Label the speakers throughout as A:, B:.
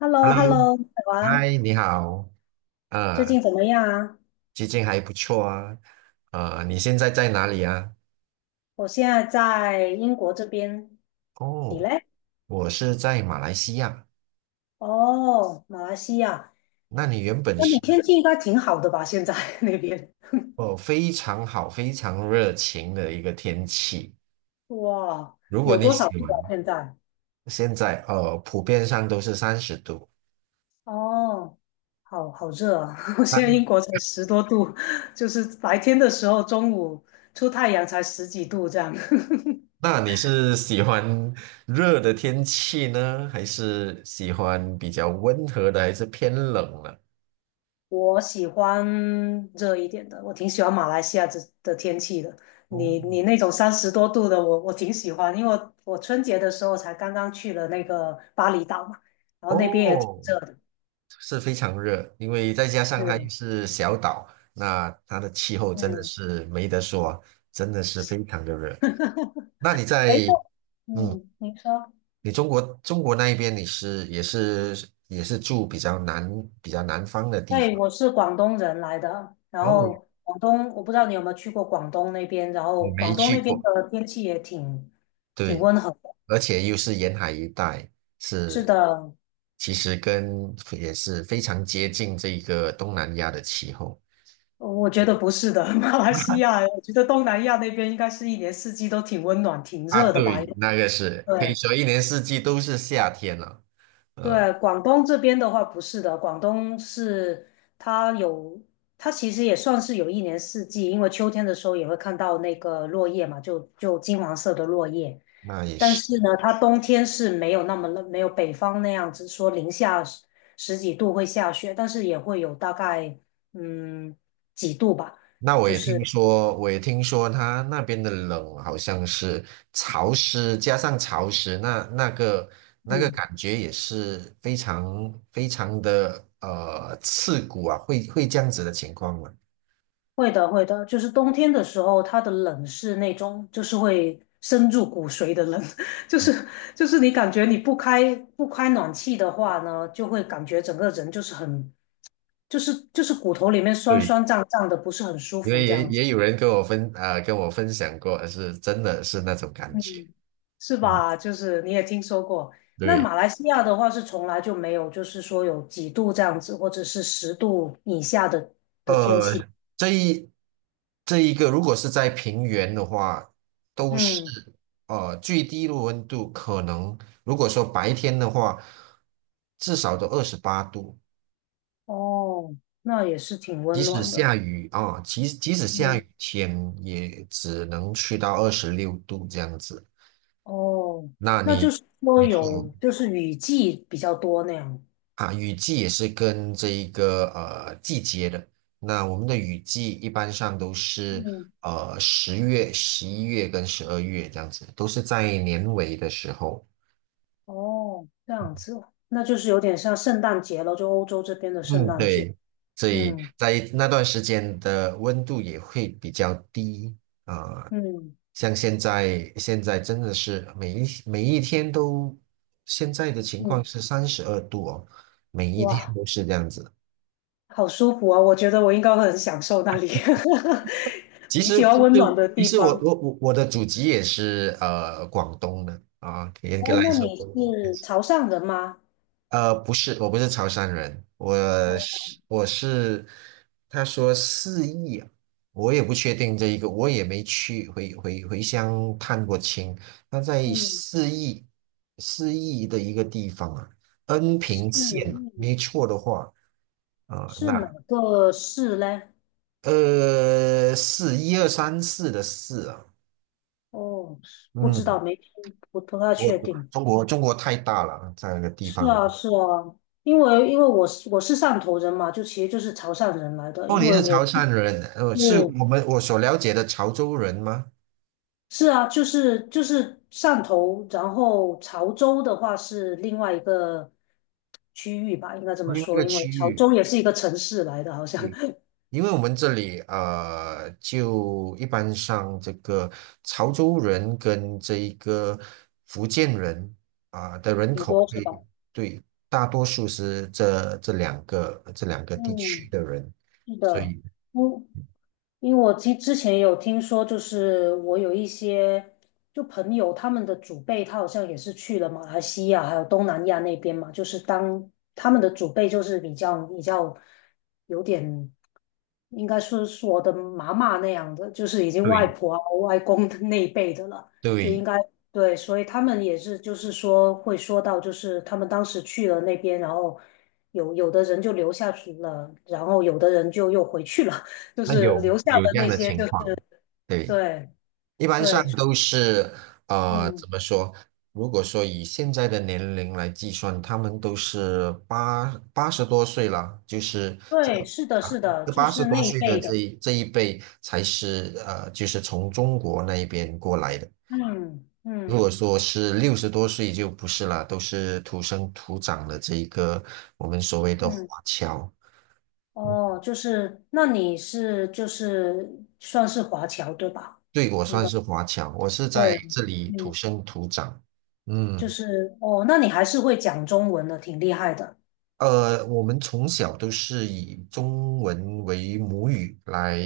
A: h e l l o h e l l
B: Hello，
A: o 好啊，
B: 嗨，你好，
A: 最
B: 啊，
A: 近怎么样啊？
B: 最近还不错啊，啊，你现在在哪里啊？
A: 我现在在英国这边，你
B: 哦，
A: 嘞？
B: 我是在马来西亚。
A: 哦，马来西亚，
B: 那你原本
A: 那你
B: 是
A: 天气应该挺好的吧？现在 那边，
B: 哦，非常好，非常热情的一个天气。
A: 哇，
B: 如果
A: 有
B: 你
A: 多少
B: 喜
A: 度
B: 欢，
A: 啊？现在？
B: 现在哦，普遍上都是30度。
A: 哦，好好热啊！我现在英
B: 那
A: 国才十多度，就是白天的时候，中午出太阳才十几度这样。
B: 那你是喜欢热的天气呢，还是喜欢比较温和的，还是偏冷呢？
A: 我喜欢热一点的，我挺喜欢马来西亚这的天气的。
B: 哦
A: 你那种三十多度的，我挺喜欢，因为我春节的时候才刚刚去了那个巴厘岛嘛，然后那边也挺
B: 哦，
A: 热的。
B: 是非常热，因为再加上它又
A: 是，
B: 是小岛，那它的气候真的
A: 嗯，
B: 是没得说，真的是非常的热。那你
A: 哎，
B: 在，嗯，
A: 你说，
B: 你中国那一边你是也是住比较南方的地
A: 对，
B: 方，
A: 我是广东人来的，然
B: 然后我
A: 后广东，我不知道你有没有去过广东那边，然
B: 我
A: 后
B: 没
A: 广东
B: 去
A: 那边
B: 过，
A: 的天气也挺
B: 对，
A: 温和的。
B: 而且又是沿海一带，
A: 是
B: 是
A: 的，
B: 其实跟也是非常接近这个东南亚的气候
A: 哦我觉得不是的，马来西亚，我觉得东南亚那边应该是一年四季都挺温暖、挺
B: 啊，
A: 热的吧？
B: 对，那个是可以
A: 对
B: 说一年四季都是夏天了。呃，
A: 对，广东这边的话不是的，广东是它有，它其实也算是有一年四季，因为秋天的时候也会看到那个落叶嘛，就金黄色的落叶。
B: 那也
A: 但
B: 是。
A: 是呢，它冬天是没有那么冷，没有北方那样子说零下十几度会下雪，但是也会有大概嗯几度吧，
B: 那我
A: 就
B: 也听
A: 是。
B: 说，我也听说他那边的冷好像是潮湿，加上潮湿，那那个
A: 嗯，
B: 感觉也是非常非常的刺骨啊，会这样子的情况吗？
A: 会的，会的，就是冬天的时候，它的冷是那种，就是会深入骨髓的冷，就是就是你感觉你不开暖气的话呢，就会感觉整个人就是很就是骨头里面酸
B: 对，
A: 酸胀胀的，不是很舒
B: 因
A: 服
B: 为
A: 这
B: 也
A: 样子，
B: 也有人跟我跟我分享过，是真的是那种感觉。
A: 嗯，是
B: 嗯，
A: 吧？就是你也听说过，那
B: 对。
A: 马来西亚的话是从来就没有，就是说有几度这样子，或者是十度以下的，
B: 呃，这一这一个，如果是在平原的话，都是
A: 嗯，
B: 最低的温度可能，如果说白天的话，至少都28度，
A: 哦，那也是挺
B: 即
A: 温
B: 使
A: 暖的，
B: 下雨啊，即使下
A: 嗯。
B: 雨天也只能去到26度这样子。
A: 哦，
B: 那
A: 那就
B: 你
A: 是说
B: 你就
A: 有，就是雨季比较多那样。
B: 啊，雨季也是跟这一个季节的。那我们的雨季一般上都是
A: 嗯，
B: 10月、11月跟12月这样子，都是在年尾的时候。
A: 哦，这样子，那就是有点像圣诞节了，就欧洲这边的圣
B: 嗯，
A: 诞节。
B: 对，所以
A: 嗯
B: 在那段时间的温度也会比较低啊，
A: 嗯
B: 像现在真的是每一天都，现在的情况
A: 嗯，
B: 是32度哦，每一天
A: 哇，
B: 都是这样子。
A: 好舒服啊！我觉得我应该会很享受那里，
B: 其
A: 挺
B: 实
A: 喜欢
B: 其实
A: 温暖的
B: 其
A: 地
B: 实我
A: 方。
B: 我我我的祖籍也是广东的啊，严格
A: 哦，
B: 来
A: 那
B: 说，
A: 你
B: 我
A: 是潮汕人吗？
B: 呃不是我不是潮汕人，我
A: 哦，
B: 是我是他说四邑啊我也不确定这一个，我也没去回乡探过亲，他在
A: 嗯，
B: 四邑的一个地方啊，恩
A: 是
B: 平县啊，
A: 嗯，
B: 没错的话啊，
A: 是
B: 那
A: 哪个市嘞？
B: 四一二三四的四啊。
A: 哦，不知
B: 嗯，
A: 道，没听，不太
B: 我
A: 确定。
B: 中国太大了，在那个地
A: 是
B: 方。
A: 啊，是啊，因为我是汕头人嘛，就其实就是潮汕人来的，
B: 哦，
A: 因
B: 你
A: 为
B: 是
A: 我
B: 潮汕人，是
A: 是
B: 我所了解的潮州人吗？
A: 是啊，就是汕头，然后潮州的话是另外一个区域吧，应该这么
B: 另外一
A: 说，
B: 个
A: 因为
B: 区
A: 潮
B: 域，
A: 州也是一个城市来的，好像
B: 嗯，因为我们这里就一般上这个潮州人跟这一个福建人啊、的人
A: 挺
B: 口
A: 多
B: 会
A: 是吧？
B: 对，大多数是这两个地区
A: 嗯，
B: 的人，
A: 是
B: 所
A: 的，
B: 以
A: 嗯，因为我之前有听说，就是我有一些就朋友，他们的祖辈他好像也是去了马来西亚还有东南亚那边嘛，就是当他们的祖辈就是比较有点，应该说是我的妈妈那样的，就是已经外
B: 对
A: 婆啊外公的那一辈的了，就应
B: 对，
A: 该对，所以他们也是就是说会说到，就是他们当时去了那边，然后有的人就留下去了，然后有的人就又回去了。就
B: 那
A: 是
B: 有
A: 留下
B: 有
A: 的
B: 这样
A: 那
B: 的
A: 些，
B: 情
A: 就是
B: 况，对。
A: 对
B: 一般上
A: 对，
B: 都是怎
A: 嗯，
B: 么说？如果说以现在的年龄来计算，他们都是八十多岁了，就是这
A: 对，是的，
B: 啊，
A: 是的，
B: 这
A: 就
B: 八十
A: 是
B: 多
A: 那一
B: 岁的
A: 辈
B: 这
A: 的，
B: 一这一辈才是就是从中国那一边过来的。
A: 嗯
B: 如
A: 嗯
B: 果说是60多岁就不是了，都是土生土长的这一个我们所谓的华
A: 嗯，
B: 侨。
A: 哦，就是那你是就是算是华侨对吧？
B: 对，我
A: 应
B: 算
A: 该
B: 是华侨，我是在
A: 对，
B: 这里土
A: 嗯，
B: 生土长。
A: 就
B: 嗯。
A: 是哦，那你还是会讲中文的，挺厉害的。
B: 我们从小都是以中文为母语来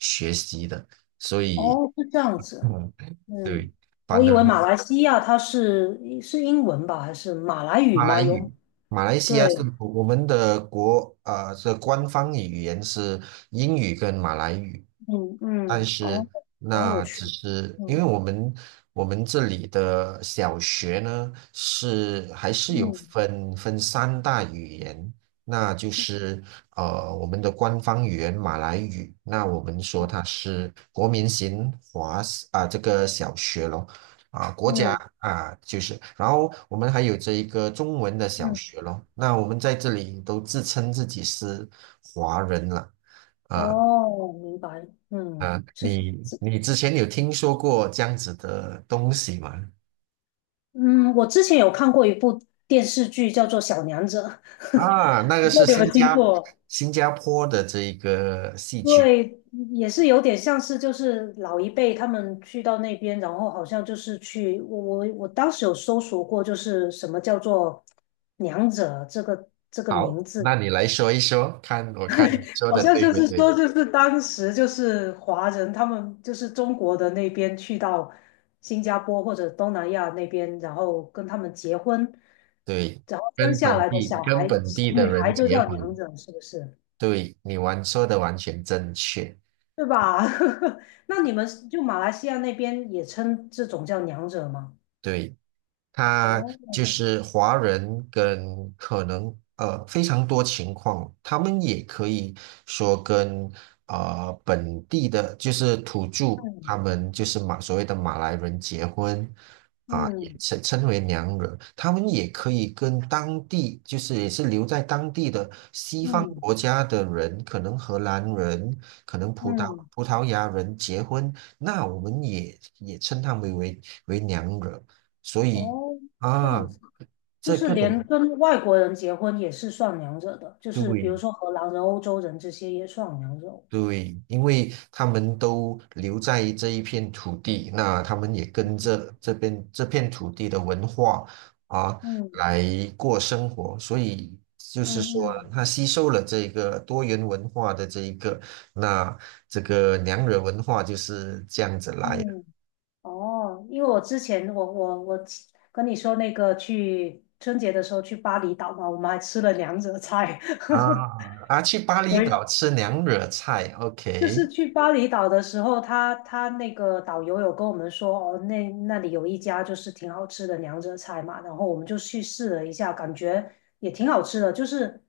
B: 学习的，所以，
A: 哦，是这样子，
B: 嗯，
A: 嗯，
B: 对，
A: 我
B: 反
A: 以
B: 正。
A: 为马来西亚它是英文吧，还是马来语
B: 马来
A: 吗？有，
B: 语，马来西亚
A: 对，
B: 是我们的这官方语言是英语跟马来语，
A: 嗯
B: 但
A: 嗯，哦，
B: 是
A: 好有
B: 那只
A: 趣，
B: 是因为
A: 嗯。
B: 我们这里的小学呢还是有
A: 嗯
B: 分三大语言，那就是我们的官方语言马来语，那我们说
A: 嗯
B: 它是国民型华啊、这个小学咯。啊，国家
A: 嗯，
B: 啊，就是，然后我们还有这一个中文的小
A: 嗯，
B: 学咯。那我们在这里都自称自己是华人了啊
A: 哦，明白，嗯，
B: 啊！
A: 是，
B: 你之前有听说过这样子的东西吗？
A: 嗯，我之前有看过一部电视剧，叫做《小娘惹》，
B: 啊，那
A: 不
B: 个
A: 知道
B: 是
A: 你有没
B: 新
A: 有听
B: 加
A: 过？
B: 新加坡的这一个戏剧。
A: 对，也是有点像是就是老一辈他们去到那边，然后好像就是去，我当时有搜索过，就是什么叫做"娘惹"这个名
B: 好，
A: 字，
B: 那你来说一说，看我看你说
A: 好
B: 的
A: 像
B: 对
A: 就
B: 不
A: 是
B: 对？
A: 说，就是当时就是华人，他们就是中国的那边去到新加坡或者东南亚那边，然后跟他们结婚，
B: 对，
A: 然后生
B: 跟
A: 下
B: 本
A: 来的
B: 地
A: 小
B: 跟
A: 孩
B: 本
A: 小
B: 地的
A: 女
B: 人
A: 孩就
B: 结
A: 叫娘
B: 婚，
A: 惹，是不是？
B: 对，你说的完全正确。
A: 对吧？那你们是就马来西亚那边也称这种叫娘惹吗？
B: 对。他就
A: 哦，
B: 是华人跟可能非常多情况，他们也可以说跟本地的，就是土著，他
A: 嗯
B: 们就是所谓的马来人结婚，啊，也
A: 嗯
B: 称为娘惹，他们也可以跟当地，就是也是留在当地的西方
A: 嗯
B: 国家的人，可能荷兰人，可能葡萄
A: 嗯，
B: 葡萄牙人结婚，那我们也称他们为娘惹，所以
A: 哦，这样
B: 啊，
A: 子。就
B: 这
A: 是
B: 各
A: 连
B: 种
A: 跟外国人结婚也是算娘惹的，就是比
B: 对
A: 如说荷兰人、欧洲人这些也算娘惹。
B: 对，因为他们都留在这一片土地，那他们也跟
A: 嗯
B: 着这边这片土地的文化啊
A: 嗯
B: 来过生活，所以就是
A: 嗯
B: 说，
A: 嗯
B: 他吸收了这个多元文化的这一个，那这个娘惹文化就是这样子来的
A: 嗯，哦，因为我之前我跟你说那个去春节的时候去巴厘岛嘛，我们还吃了娘惹菜，
B: 啊啊，去巴
A: 所
B: 厘岛吃娘惹菜
A: 就
B: ，OK
A: 是去巴厘岛的时候，他那个导游有跟我们说，哦，那里有一家就是挺好吃的娘惹菜嘛，然后我们就去试了一下，感觉也挺好吃的。就是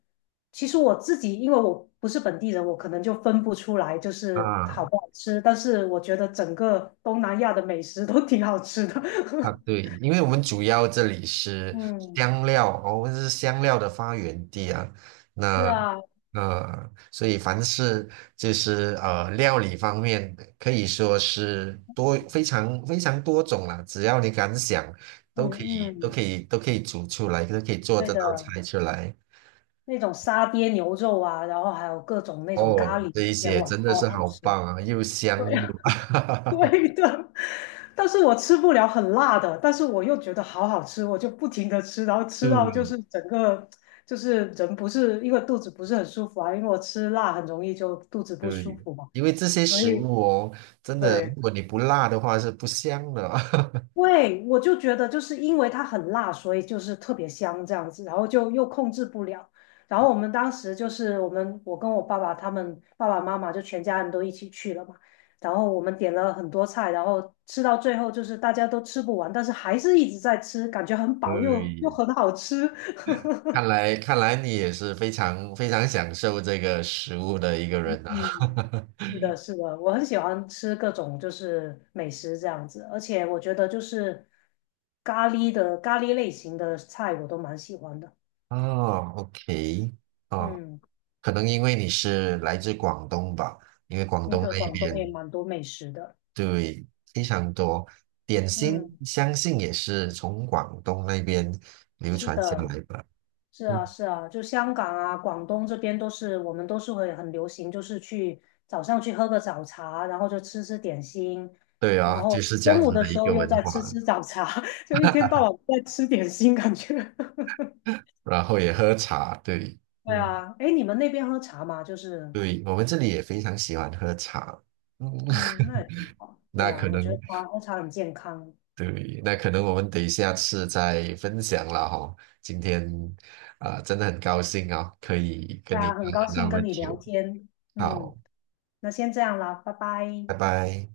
A: 其实我自己，因为我不是本地人，我可能就分不出来就是好
B: 啊。
A: 不好吃，但是我觉得整个东南亚的美食都挺好吃的。
B: 啊，对，因为我们主要这里是
A: 嗯，
B: 香料，哦我们是香料的发源地啊。
A: 是
B: 那
A: 啊，
B: 所以凡是就是料理方面，可以说是多非常非常多种啦。只要你敢想，
A: 嗯
B: 都可以都
A: 嗯，
B: 可以都可以煮出来，都可以做
A: 对
B: 这道
A: 的，
B: 菜出来。
A: 那种沙爹牛肉啊，然后还有各种那种咖
B: 哦，
A: 喱，
B: 这一
A: 也
B: 些
A: 哇，
B: 真的
A: 超
B: 是
A: 好
B: 好
A: 吃。
B: 棒啊，又香
A: 对。
B: 又
A: 啊。对的，但是我吃不了很辣的，但是我又觉得好好吃，我就不停的吃，然后 吃
B: 对
A: 到就是整个就是人不是因为肚子不是很舒服啊，因为我吃辣很容易就肚子不舒
B: 对，
A: 服嘛，
B: 因为这些
A: 所
B: 食
A: 以
B: 物哦，真的，如
A: 对，
B: 果你不辣的话是不香的哦。
A: 对，我就觉得就是因为它很辣，所以就是特别香这样子，然后就又控制不了。然后我们当时就是我们，我跟我爸爸他们爸爸妈妈就全家人都一起去了嘛。然后我们点了很多菜，然后吃到最后就是大家都吃不完，但是还是一直在吃，感觉很饱又
B: 对，
A: 很好吃。
B: 看来你也是非常非常享受这个食物的一个
A: 嗯，
B: 人啊。
A: 是的，是的，我很喜欢吃各种就是美食这样子，而且我觉得就是咖喱类型的菜我都蛮喜欢的。
B: 哦，OK，哦，
A: 嗯，
B: 可能因为你是来自广东吧，因为广
A: 嗯，
B: 东
A: 对，
B: 那
A: 广东也
B: 边
A: 蛮多美食的。
B: 对非常多点心，
A: 嗯，
B: 相信也是从广东那边流
A: 是
B: 传下
A: 的，
B: 来吧。
A: 是
B: 嗯，
A: 啊，是啊，就香港啊、广东这边都是，我们都是会很流行，就是去早上去喝个早茶，然后就吃吃点心，
B: 对
A: 然
B: 啊，就
A: 后
B: 是这样
A: 中午
B: 子
A: 的
B: 的一
A: 时候
B: 个
A: 又
B: 文
A: 再
B: 化。
A: 吃吃早茶，就一天到晚在吃点心，感觉。
B: 然后也喝茶，对
A: 对
B: 嗯，
A: 啊，哎，你们那边喝茶吗？就是，
B: 对，我们这里也非常喜欢喝茶。嗯，
A: 嗯，那也挺 好。对
B: 那可
A: 啊，我觉得
B: 能
A: 茶喝茶很健康。
B: 对，那可能我们得下次再分享了哈。今天啊、真的很高兴啊、可以
A: 对
B: 跟你
A: 啊，
B: 谈
A: 很高
B: 了那
A: 兴
B: 么
A: 跟你聊
B: 久。
A: 天。嗯，
B: 好，
A: 那先这样啦，拜拜。
B: 拜拜。